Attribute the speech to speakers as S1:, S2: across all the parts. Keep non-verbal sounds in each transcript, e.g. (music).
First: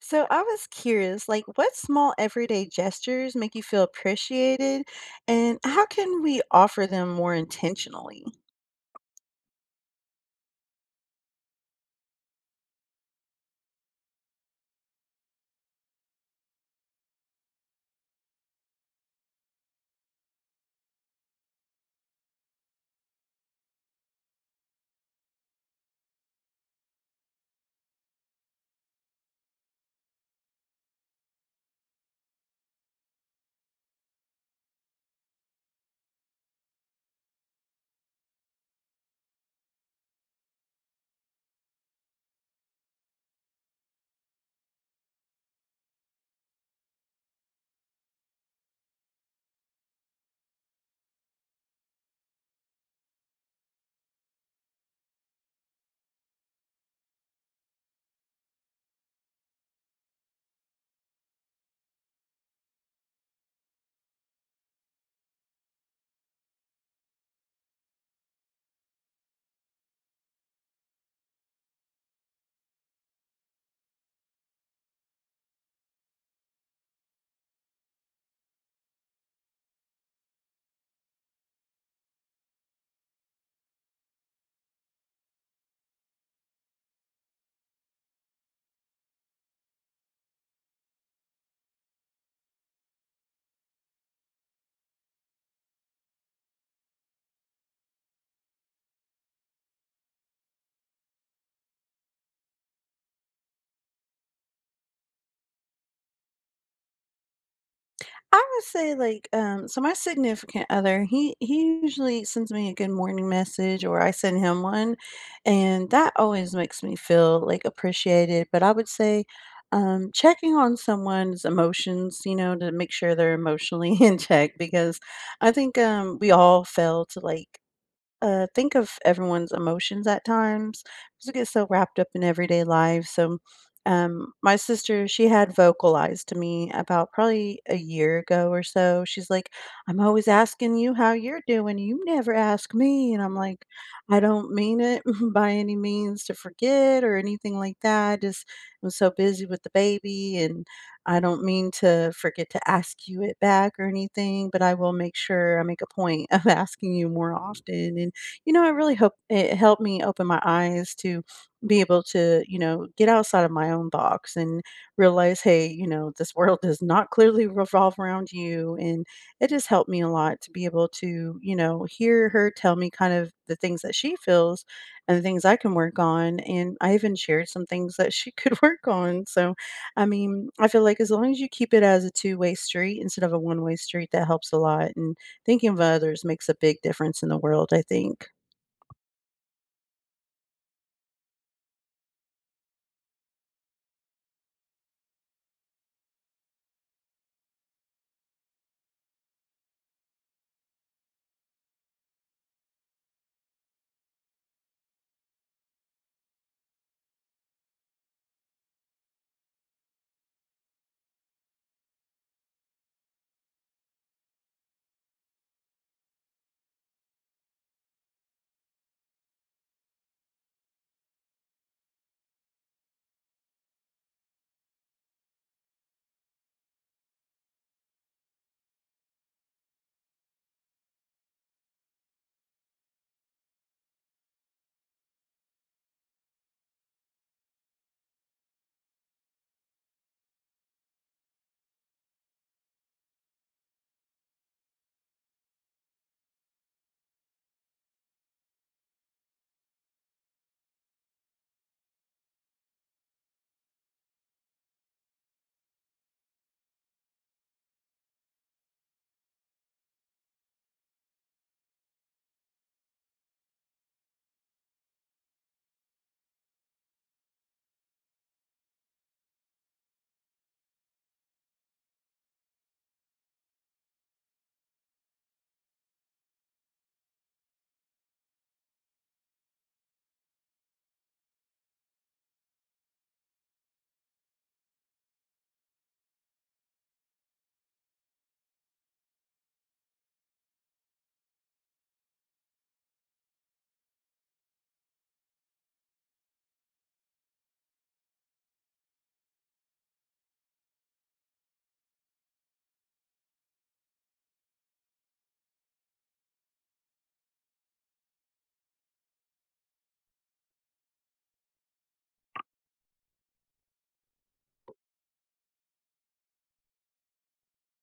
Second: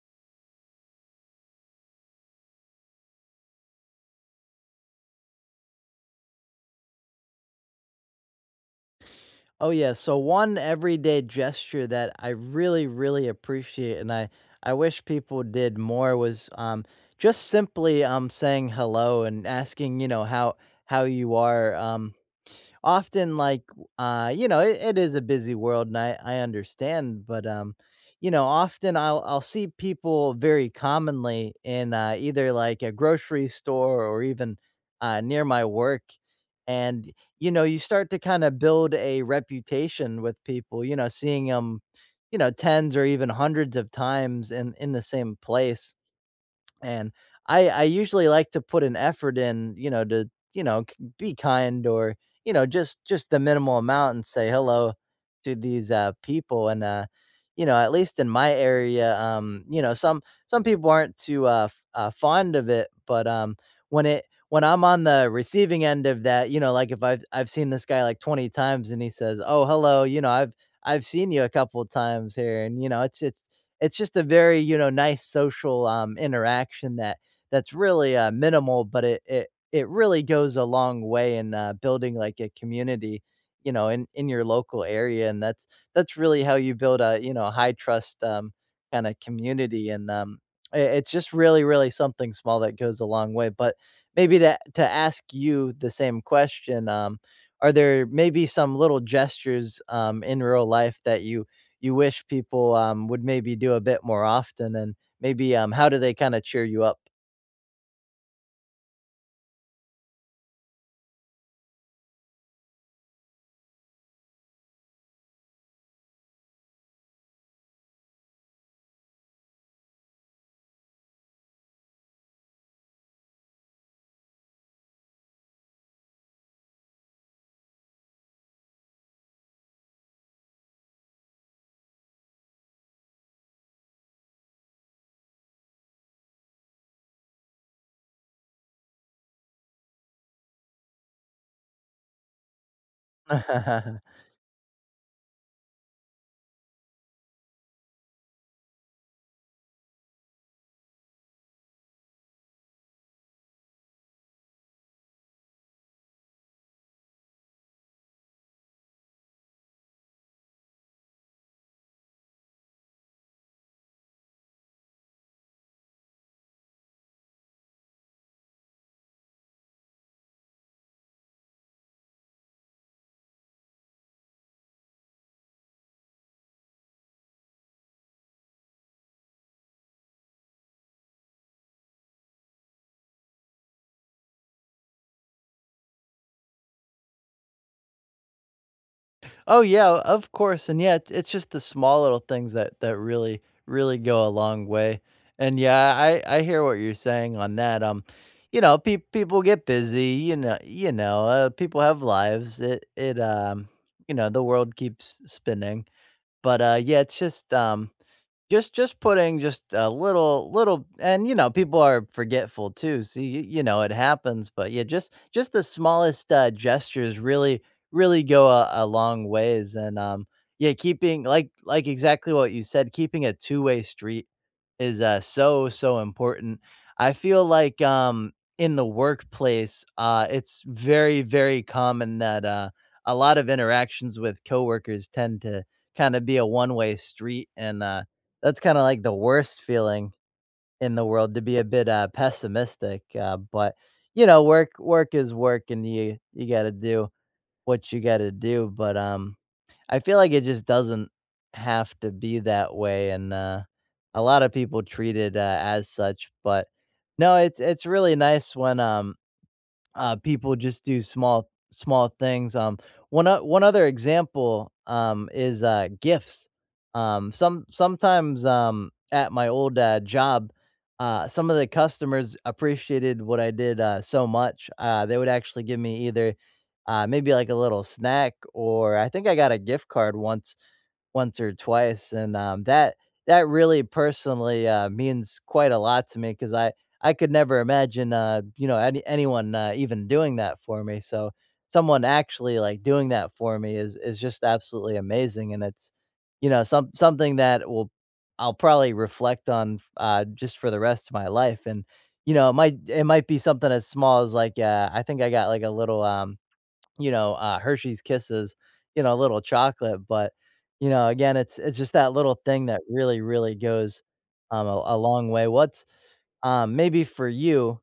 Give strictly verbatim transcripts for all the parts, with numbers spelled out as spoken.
S1: So I was curious, like what small everyday gestures make you feel appreciated and how can we offer them more intentionally?
S2: Oh, yeah, so one everyday gesture that I really, really appreciate, and I I wish people did more was um just simply um saying hello and asking you know how how you are, um often, like, uh you know it, it is a busy world, and I, I understand, but um you know often I'll I'll see people very commonly in, uh, either like a grocery store or even, uh, near my work. And you know you start to kind of build a reputation with people, you know seeing them, you know tens or even hundreds of times in in the same place. And I I usually like to put an effort in, you know, to, you know, k be kind, or, you know, just just the minimal amount, and say hello to these, uh, people, and, uh, you know, at least in my area, um, you know, some some people aren't too, uh, f uh, fond of it, but, um, when it when I'm on the receiving end of that, you know, like, if I've I've seen this guy, like, twenty times, and he says, "Oh, hello, you know, "I've I've seen you a couple times here," and, you know, it's it's it's just a very, you know, nice social, um, interaction, that that's really, uh, minimal, but it it it really goes a long way in, uh, building, like, a community, you know, in in your local area, and that's that's really how you build a, you know, a high trust, um, kinda community, and um, I it's just really, really something small that goes a long way. But maybe to to ask you the same question, um, are there maybe some little gestures, um, in real life that you you wish people, um, would maybe do a bit more often, and maybe, um, how do they kinda cheer you up?
S1: I would say like um so my significant other, he he usually sends me a good morning message or I send him one, and that always makes me feel like appreciated. But I would say um checking on someone's emotions, you know, to make sure they're emotionally (laughs) in check because I think um we all fail to like uh, think of everyone's emotions at times. Just get so wrapped up in everyday life. So, um, my sister, she had vocalized to me about probably a year ago or so. She's like, "I'm always asking you how you're doing. You never ask me." And I'm like,
S2: (laughs)
S1: "I don't mean it (laughs) by any means to forget or anything like that. I just was so busy with the baby, and I don't mean to forget to ask you it back or anything. But I will make sure I make a point of (laughs) asking you more often." And you know, I really hope it helped me open my eyes to be able to, you know, get outside of my own box and realize, hey, you know, this world does not clearly revolve around you. And it just helped me a lot to be able to, you know, hear her tell me kind of the things that she feels and the things I can work on. And I even shared some things that she (laughs) could work on. So, I mean, I feel like as long as you keep it as a two way street instead of a one way street, that helps a lot. And thinking of others makes a big difference in the world, I think.
S2: Oh, yeah, of course. And yeah, it's it's just the small little things that that really, really go a long way. And yeah, I I hear what you're saying on that, um, you know, pe people get busy, you know you know, uh, people have lives, it it, um, you know, the world keeps spinning. But, uh, yeah, it's just, um Just just putting just a little little, and, you know, people are forgetful too, so you you know, it happens. But yeah, just just the smallest, uh, gestures really really go a a long ways. And, um, yeah, keeping, like like exactly what you said, keeping a two-way street is, uh, so, so important. I feel like, um, in the workplace, uh, it's very, very common that, uh, a lot of interactions with coworkers tend to kinda be a one-way street, and, uh, that's kinda like the worst feeling in the world, to be a bit, uh, pessimistic, uh, but, you know, work work is work, and you you gotta do what you gotta do. But, um I feel like it just doesn't have to be that way, and, uh, a lot of people treat it, uh, as such. But, no, it's it's really nice when, um uh, people just do small small things. Um, one o- one other example, um, is, uh, gifts. Um, some sometimes um, at my old, uh, job, uh, some of the customers appreciated what I did, uh, so much. Uh, they would actually give me either, uh, maybe, like, a little snack, or I think I got a gift card once once or twice, and, um, that that really personally, uh, means quite a lot to me, because I I could never imagine, uh, you know, any anyone, uh, even doing that for me. So someone actually, like, doing that for me is is just absolutely amazing, and it's, you know, some something that will I'll probably reflect on, f uh, just for the rest of my life, and, you know, it might it might be something as small as, like, uh I think I got, like, a little, um you know, uh, Hershey's Kisses, you know, a little chocolate, but, you know, again, it's it's just that little thing that really, really goes, um, a a long way. What's, um, maybe for you,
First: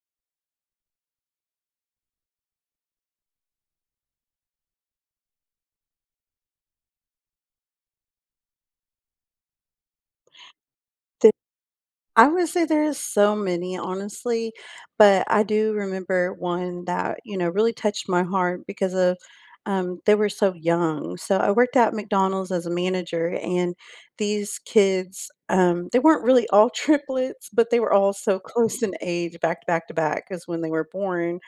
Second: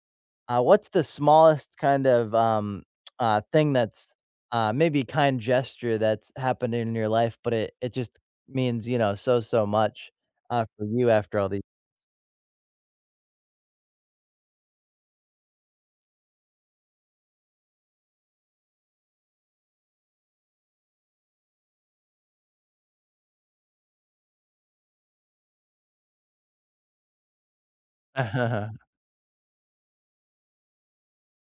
S2: uh, what's the smallest kind of, um, uh, thing that's, uh, maybe kind gesture that's happened in your life, but it it just means, you know, so, so much, uh, for you,
S1: Th
S2: after all these.
S1: I would say there's so many, honestly, but I do remember one that, you know, really touched my heart because of, um, they were so young. So I worked at McDonald's as a manager, and these kids, um, they weren't really all (laughs) triplets, but they were all so close in age, back to back to back, back, 'cause when they were born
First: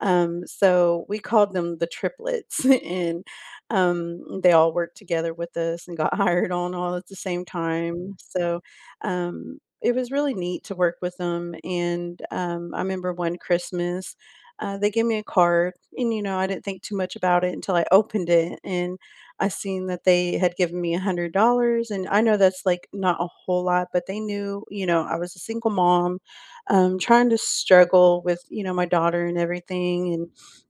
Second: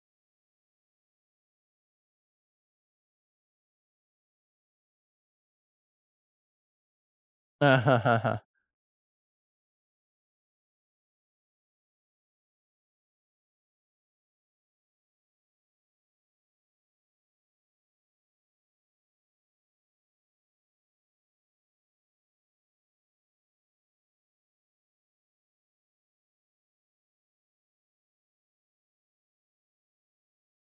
S1: um, so we called them the triplets, (laughs) and um, they all worked together with us and got (laughs) hired on all at the same time.
S2: (laughs)
S1: So um, it was really neat to work with them. And um, I remember one Christmas, uh, they gave me a card, and you know, I didn't think too much about it until I opened it and I seen that they had given me a hundred dollars. And I know that's like not a whole lot, but they knew, you know, I was a single mom, um, trying to struggle with, you know, my daughter and everything. And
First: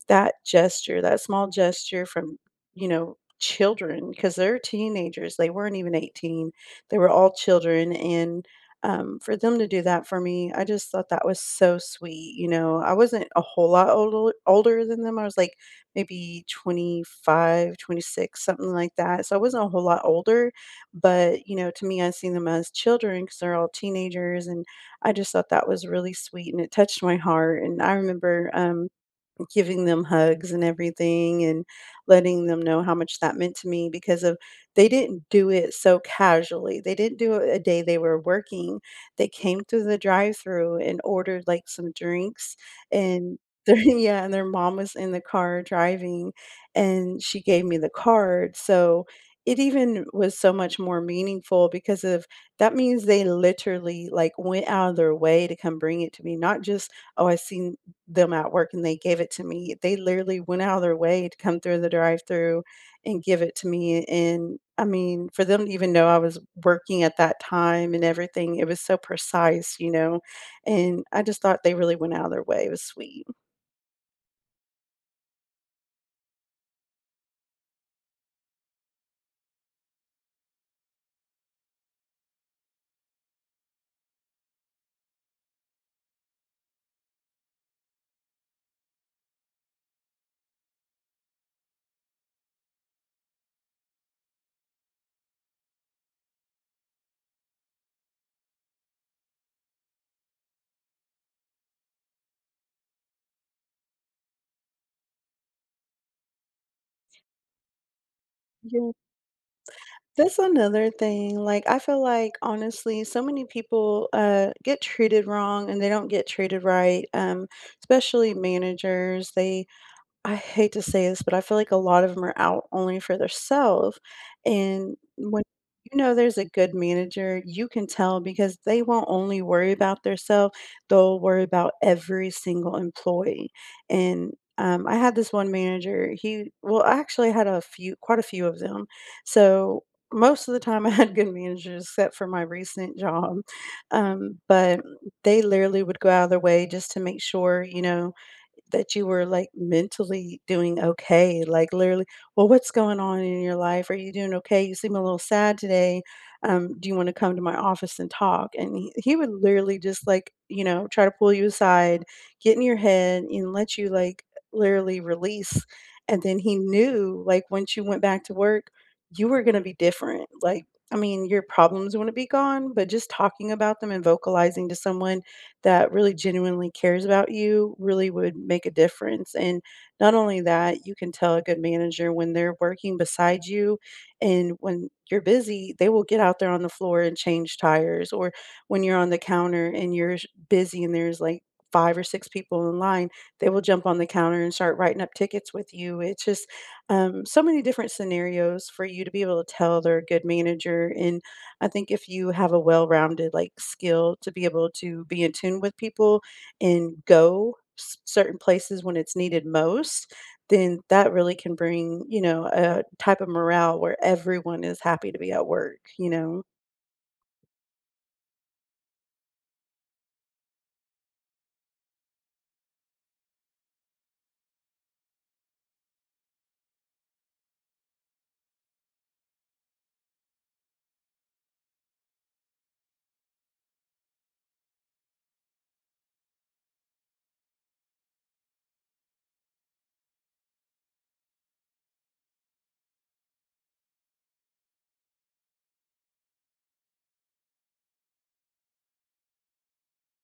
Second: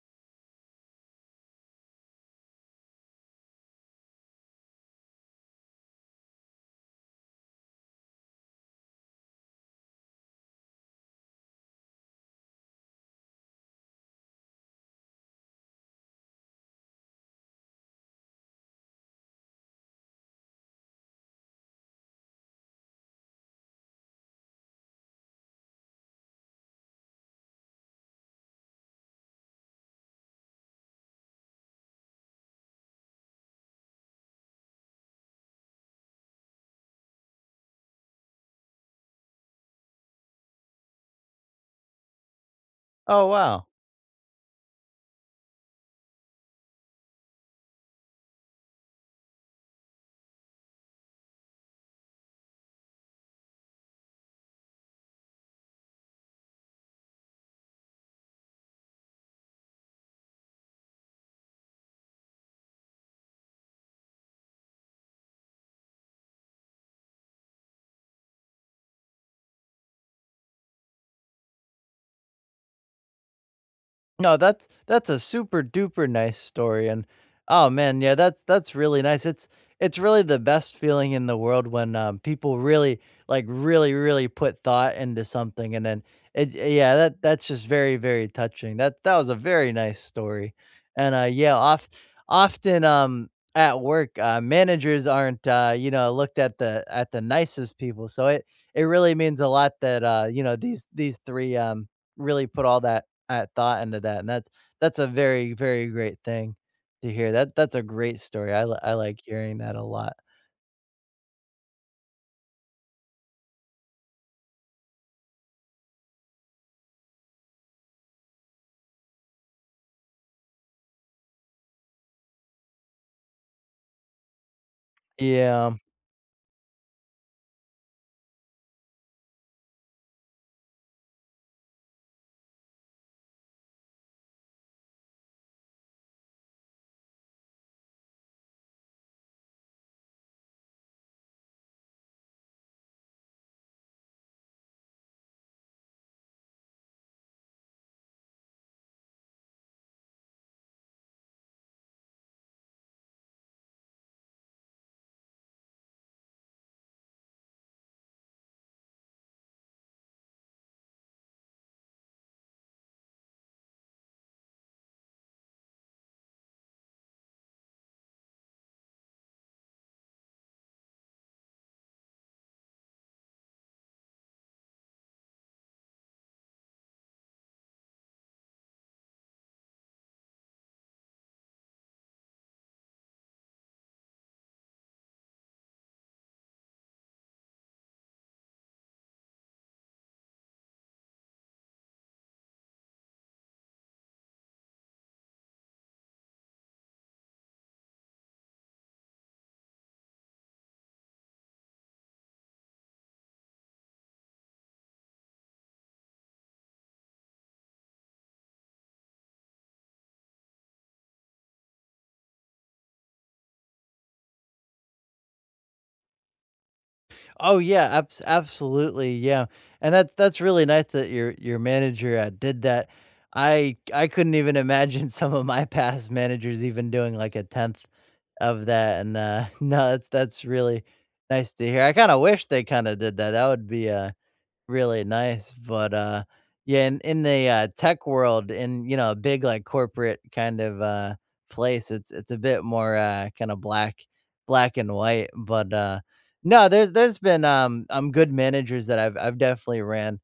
S1: that gesture, that small gesture from, you know, children, because they're teenagers, they weren't even eighteen, they were all children. And um, for them to do that for me, I just thought that was so sweet. You know, I wasn't a whole lot older, older than them. I was like maybe twenty five, twenty six, something like that. So I wasn't a whole lot older, but you know, to me, I seen them as children because they're all teenagers. And I just thought that was really sweet, and it touched my heart, and I remember, um, giving them hugs and everything and letting them know how much that meant to me because of they didn't do it so casually. They didn't do it a day they were working. They came through the drive-through and ordered like some drinks
S2: Oh,
S1: and
S2: wow.
S1: their, (laughs) yeah, and their mom was in the car driving and she gave me the card. So it even was so much more meaningful because of that means they literally like went out of their way to come bring it to me, not just, oh, I seen them at work and they gave it to me. They literally went out of their way to come through the drive-through and give it to me, and I mean, for them to even know I was working at that time and everything, it was so precise, you know, and I just thought they really went out of their way. It was sweet.
S2: No, that's that's a super duper nice story, and, oh man, yeah, that's that's really nice. It's it's really the best feeling in the world when, um, people really, like, really really put thought into something, and then it yeah, that that's just very very touching. That that was a very nice story. And, uh, yeah, oft often um at work, uh, managers aren't, uh, you know looked at the at the nicest people, so it it really means a lot that, uh, you know these these three, um really put all that I thought into that, and that's that's a very, very great thing to hear. That that's a great story. I li
S1: Yeah,
S2: I like hearing that a lot.
S1: that's another thing, like, I feel like, honestly, so many people, uh, get treated wrong and they don't get treated right, um, especially managers. They I hate to say this, but I feel like a lot of them are out only for themselves, and when
S2: Yeah.
S1: you know there's a good manager, you can tell because they won't only worry about themselves; they'll worry about every single employee. And, um, I had this one manager, he well, I actually had a few quite a few of them, so most of the time (laughs) I had good managers except for my recent job, um, but they literally would go out of their way just to make sure, you know, that you were like mentally doing okay, like literally, well, what's going on in your life? Are you doing okay? You seem a little sad today. Um, do you want to come to my office and talk? And he, he would literally just like, you know, try to pull you aside, get in your head, and let you like literally release. And then he knew like once you went back to work, you were going to be different. Like, I mean, your problems wouldn't be gone, but just talking about them and vocalizing to someone that really genuinely cares about you really would make a difference. And not only that, you can tell a good manager when they're working beside you and when you're busy, they will get out there on the floor and change tires. Or when you're on the counter and you're sh- busy and there's like five or six people in line, they will jump on the counter and start writing up tickets with you. It's just um, so many different scenarios for you to be able to tell they're a good manager. And I think if you have a well-rounded, like, skill to be able to be in tune with people and go c certain places when it's needed most, then that really can bring, you know, a type of morale where everyone is happy to be at work, you know?
S2: Oh, yeah, abs absolutely, yeah, and that's that's really nice that your your manager, uh, did that. I I couldn't even imagine (laughs) some of my past managers even doing, like, a tenth of that, and, uh, (laughs) no, that's that's really nice to hear. I kinda wish they kinda did that. That would be, uh Really nice. But, uh, yeah, in in the, uh, tech world, in, you know, a big, like, corporate kind of, uh, place, it's it's a bit more, uh, kinda black black and white. But, uh, no, there's there's been, um, um, good managers that I've I've definitely ran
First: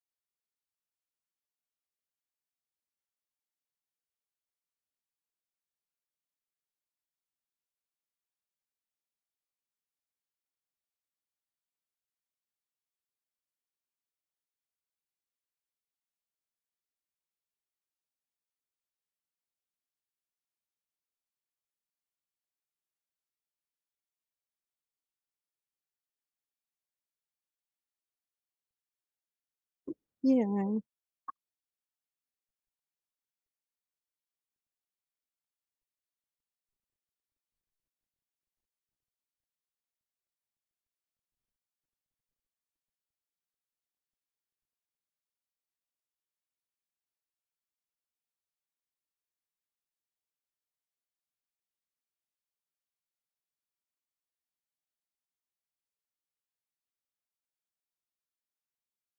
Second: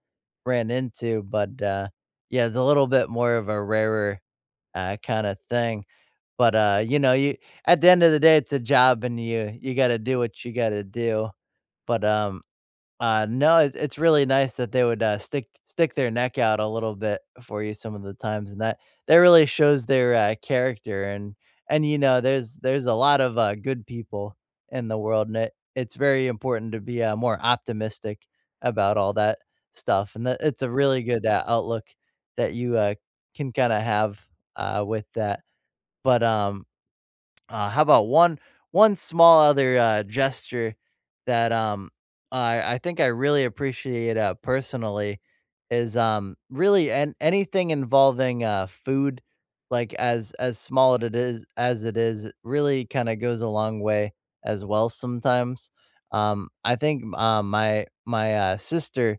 S2: ran into. But, uh, yeah, it's a little bit more of a rarer, uh, kinda thing, but, uh, you know, you at the end of the day, it's a job, and you you gotta do what you gotta do. But, um uh, no, it it's really nice that they would, uh, stick stick their neck out a little bit for you some of the times, and that that really shows their, uh, character. And and, you know, there's there's a lot of, uh, good people in the world, and it it's very important to be, uh, more optimistic about all that stuff. And that it's a
S1: Yeah.
S2: really good, uh, outlook that you, uh, can kinda have, uh, with that, but, um uh, how about one one small, other, uh, gesture that, um I I think I really appreciate, uh, personally, is, um really, and anything involving, uh food, like, as as small it is as it is, it really kind of goes a long way as well sometimes. um I think, um my my uh sister,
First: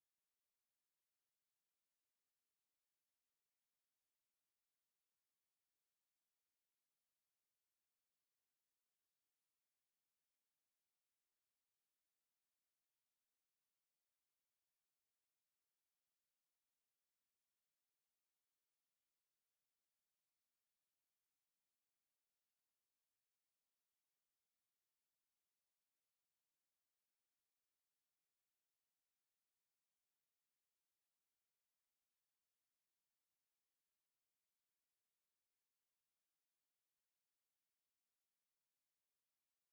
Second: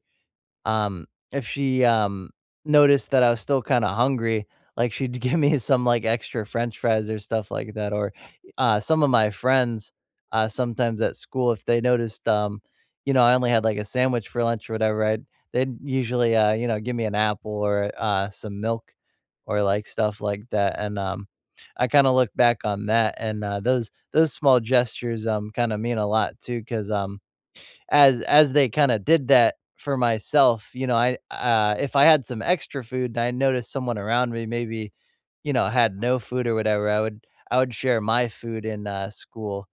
S2: um, if she, um, noticed that I was still kinda hungry, like, she'd (laughs) give me some, like, extra french fries or stuff like that, or, uh, some of my friends, uh, sometimes at school, if they noticed, um, you know, I only had, like, a sandwich for lunch or whatever, I'd they'd usually, uh, you know, give me an apple or, uh, some milk, or, like, stuff like that, and, um, I kinda look back on that, and, uh, those those small gestures, um, kinda mean a lot too, because um as as they kinda did that for myself, you know, I uh, if I had some extra food and I noticed someone around me maybe, you know, had no food or whatever, I would I would share my food in, uh, school,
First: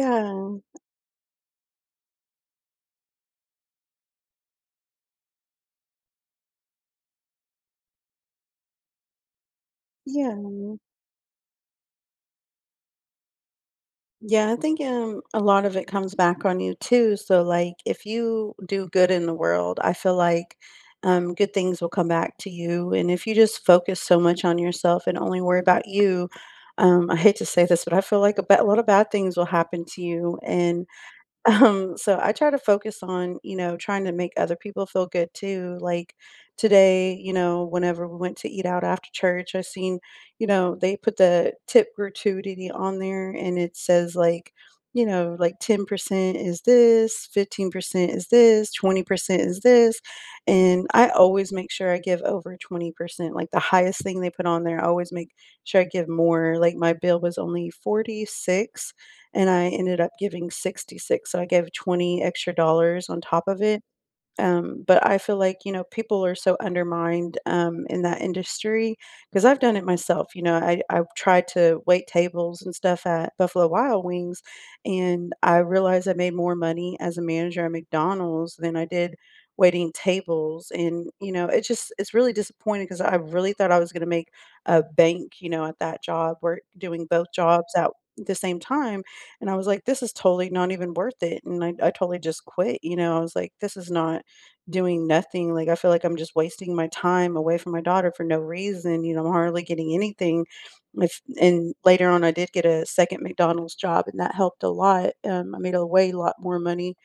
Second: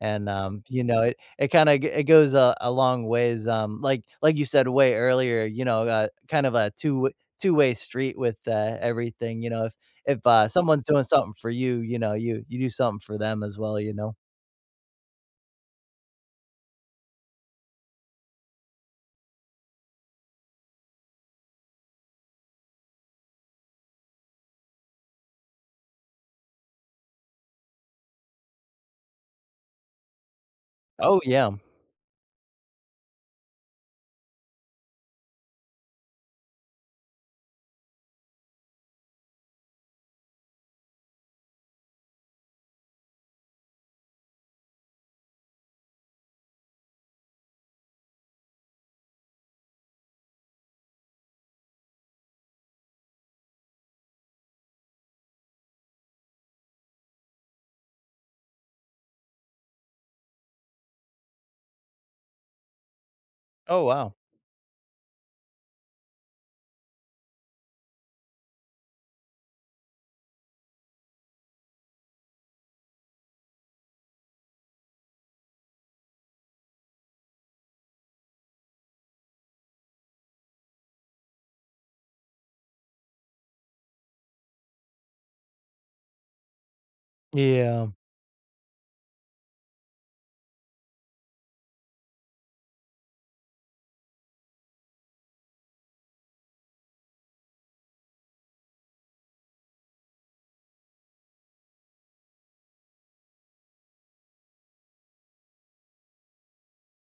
S2: and, um, you know, it it kinda it goes a a long ways, um, like like you said way earlier, you know, uh, kind of a two two-way street with, uh, everything. You know, if, if,
S1: Yeah.
S2: uh, someone's doing something for you, you know, you you do something for them as well, you know?
S1: Yeah, I think, um, a lot of it comes back on you too. So, like, if you do good in the world, I feel like, um, good things will come back to you. And if you just focus so much on yourself and only worry about you, um, I hate to say this, but I feel like a ba- a lot of bad things will happen to you. And
S2: Oh, yeah.
S1: um, so I try to focus on, you know, trying to make other people feel good too. Like today, you know, whenever we went to eat out after church, I seen, you know, they put the tip gratuity on there and it says like, you know, like ten percent is this, fifteen percent is this, twenty percent is this. And I always make sure I give over twenty percent. Like the highest thing they put on there, I always make sure I give more. Like my bill was only forty six and I ended up giving sixty six, so I gave twenty extra dollars on top of it.
S2: Oh, wow.
S1: um, but I feel like, you know, people are so undermined um, in that industry because I've done it myself. You know, I, I've tried to wait tables and stuff at Buffalo Wild Wings, and I realized I made more money as a manager at McDonald's than I did waiting tables. And, you know, it just, it's really disappointing because I really thought I was going to make a bank, you know, at that job, work doing both jobs
S2: Yeah.
S1: at the same time. And I was like, this is totally not even worth it. And I, I totally just quit. You know, I was like, this is not doing nothing. Like, I feel like I'm just wasting my time away from my daughter for no reason. You know, I'm hardly getting anything. If and later on, I did get a second McDonald's job, and that helped a lot. Um, I made a way lot more money.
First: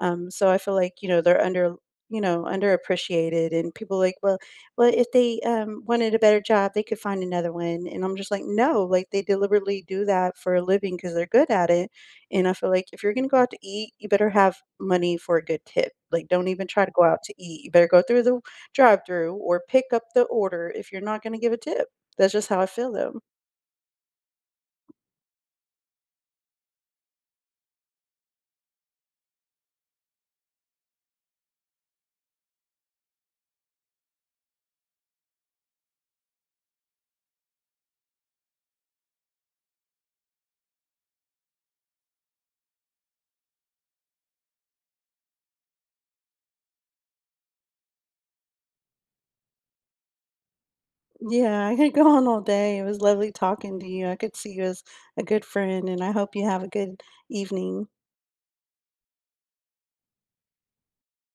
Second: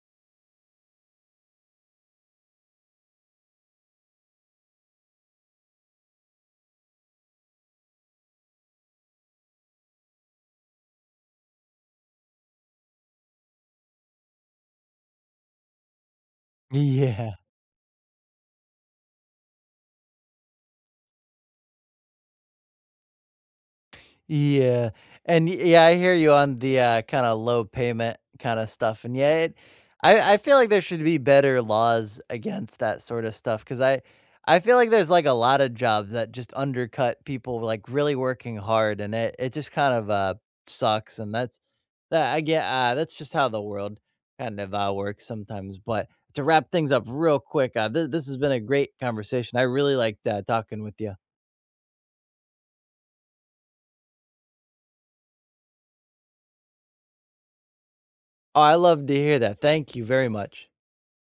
S1: Um, so I feel like you know they're under you know underappreciated, and people like, well, well, if they um, wanted a better job, they could find another one. And I'm just like, no, like they deliberately do that for a living because they're good at it. And I feel like if you're gonna go out to eat, you better have money for a good tip. Like, don't even try to go out
S2: Yeah.
S1: to eat. You better go through the drive-through or pick up the order if you're not gonna give a tip. That's just how I feel though.
S2: Yeah, and y yeah, I hear you on the, uh, kinda low payment kinda stuff, and yeah, it I I feel like there should be better laws against that sort of stuff, because I I feel like there's, like, a lot of jobs that just undercut people, like, really working hard, and it it just kind of, uh, sucks, and that's, that I get, uh, that's just how the world kind of, uh, works sometimes. But to wrap things up real quick, uh, th this has been a great conversation. I really liked, uh, talking with you.
S1: Yeah, I could go on all day. It was lovely talking to you. I could see you as a good friend, and I hope you have a good evening.
S2: Oh, I love to hear that. Thank you very much.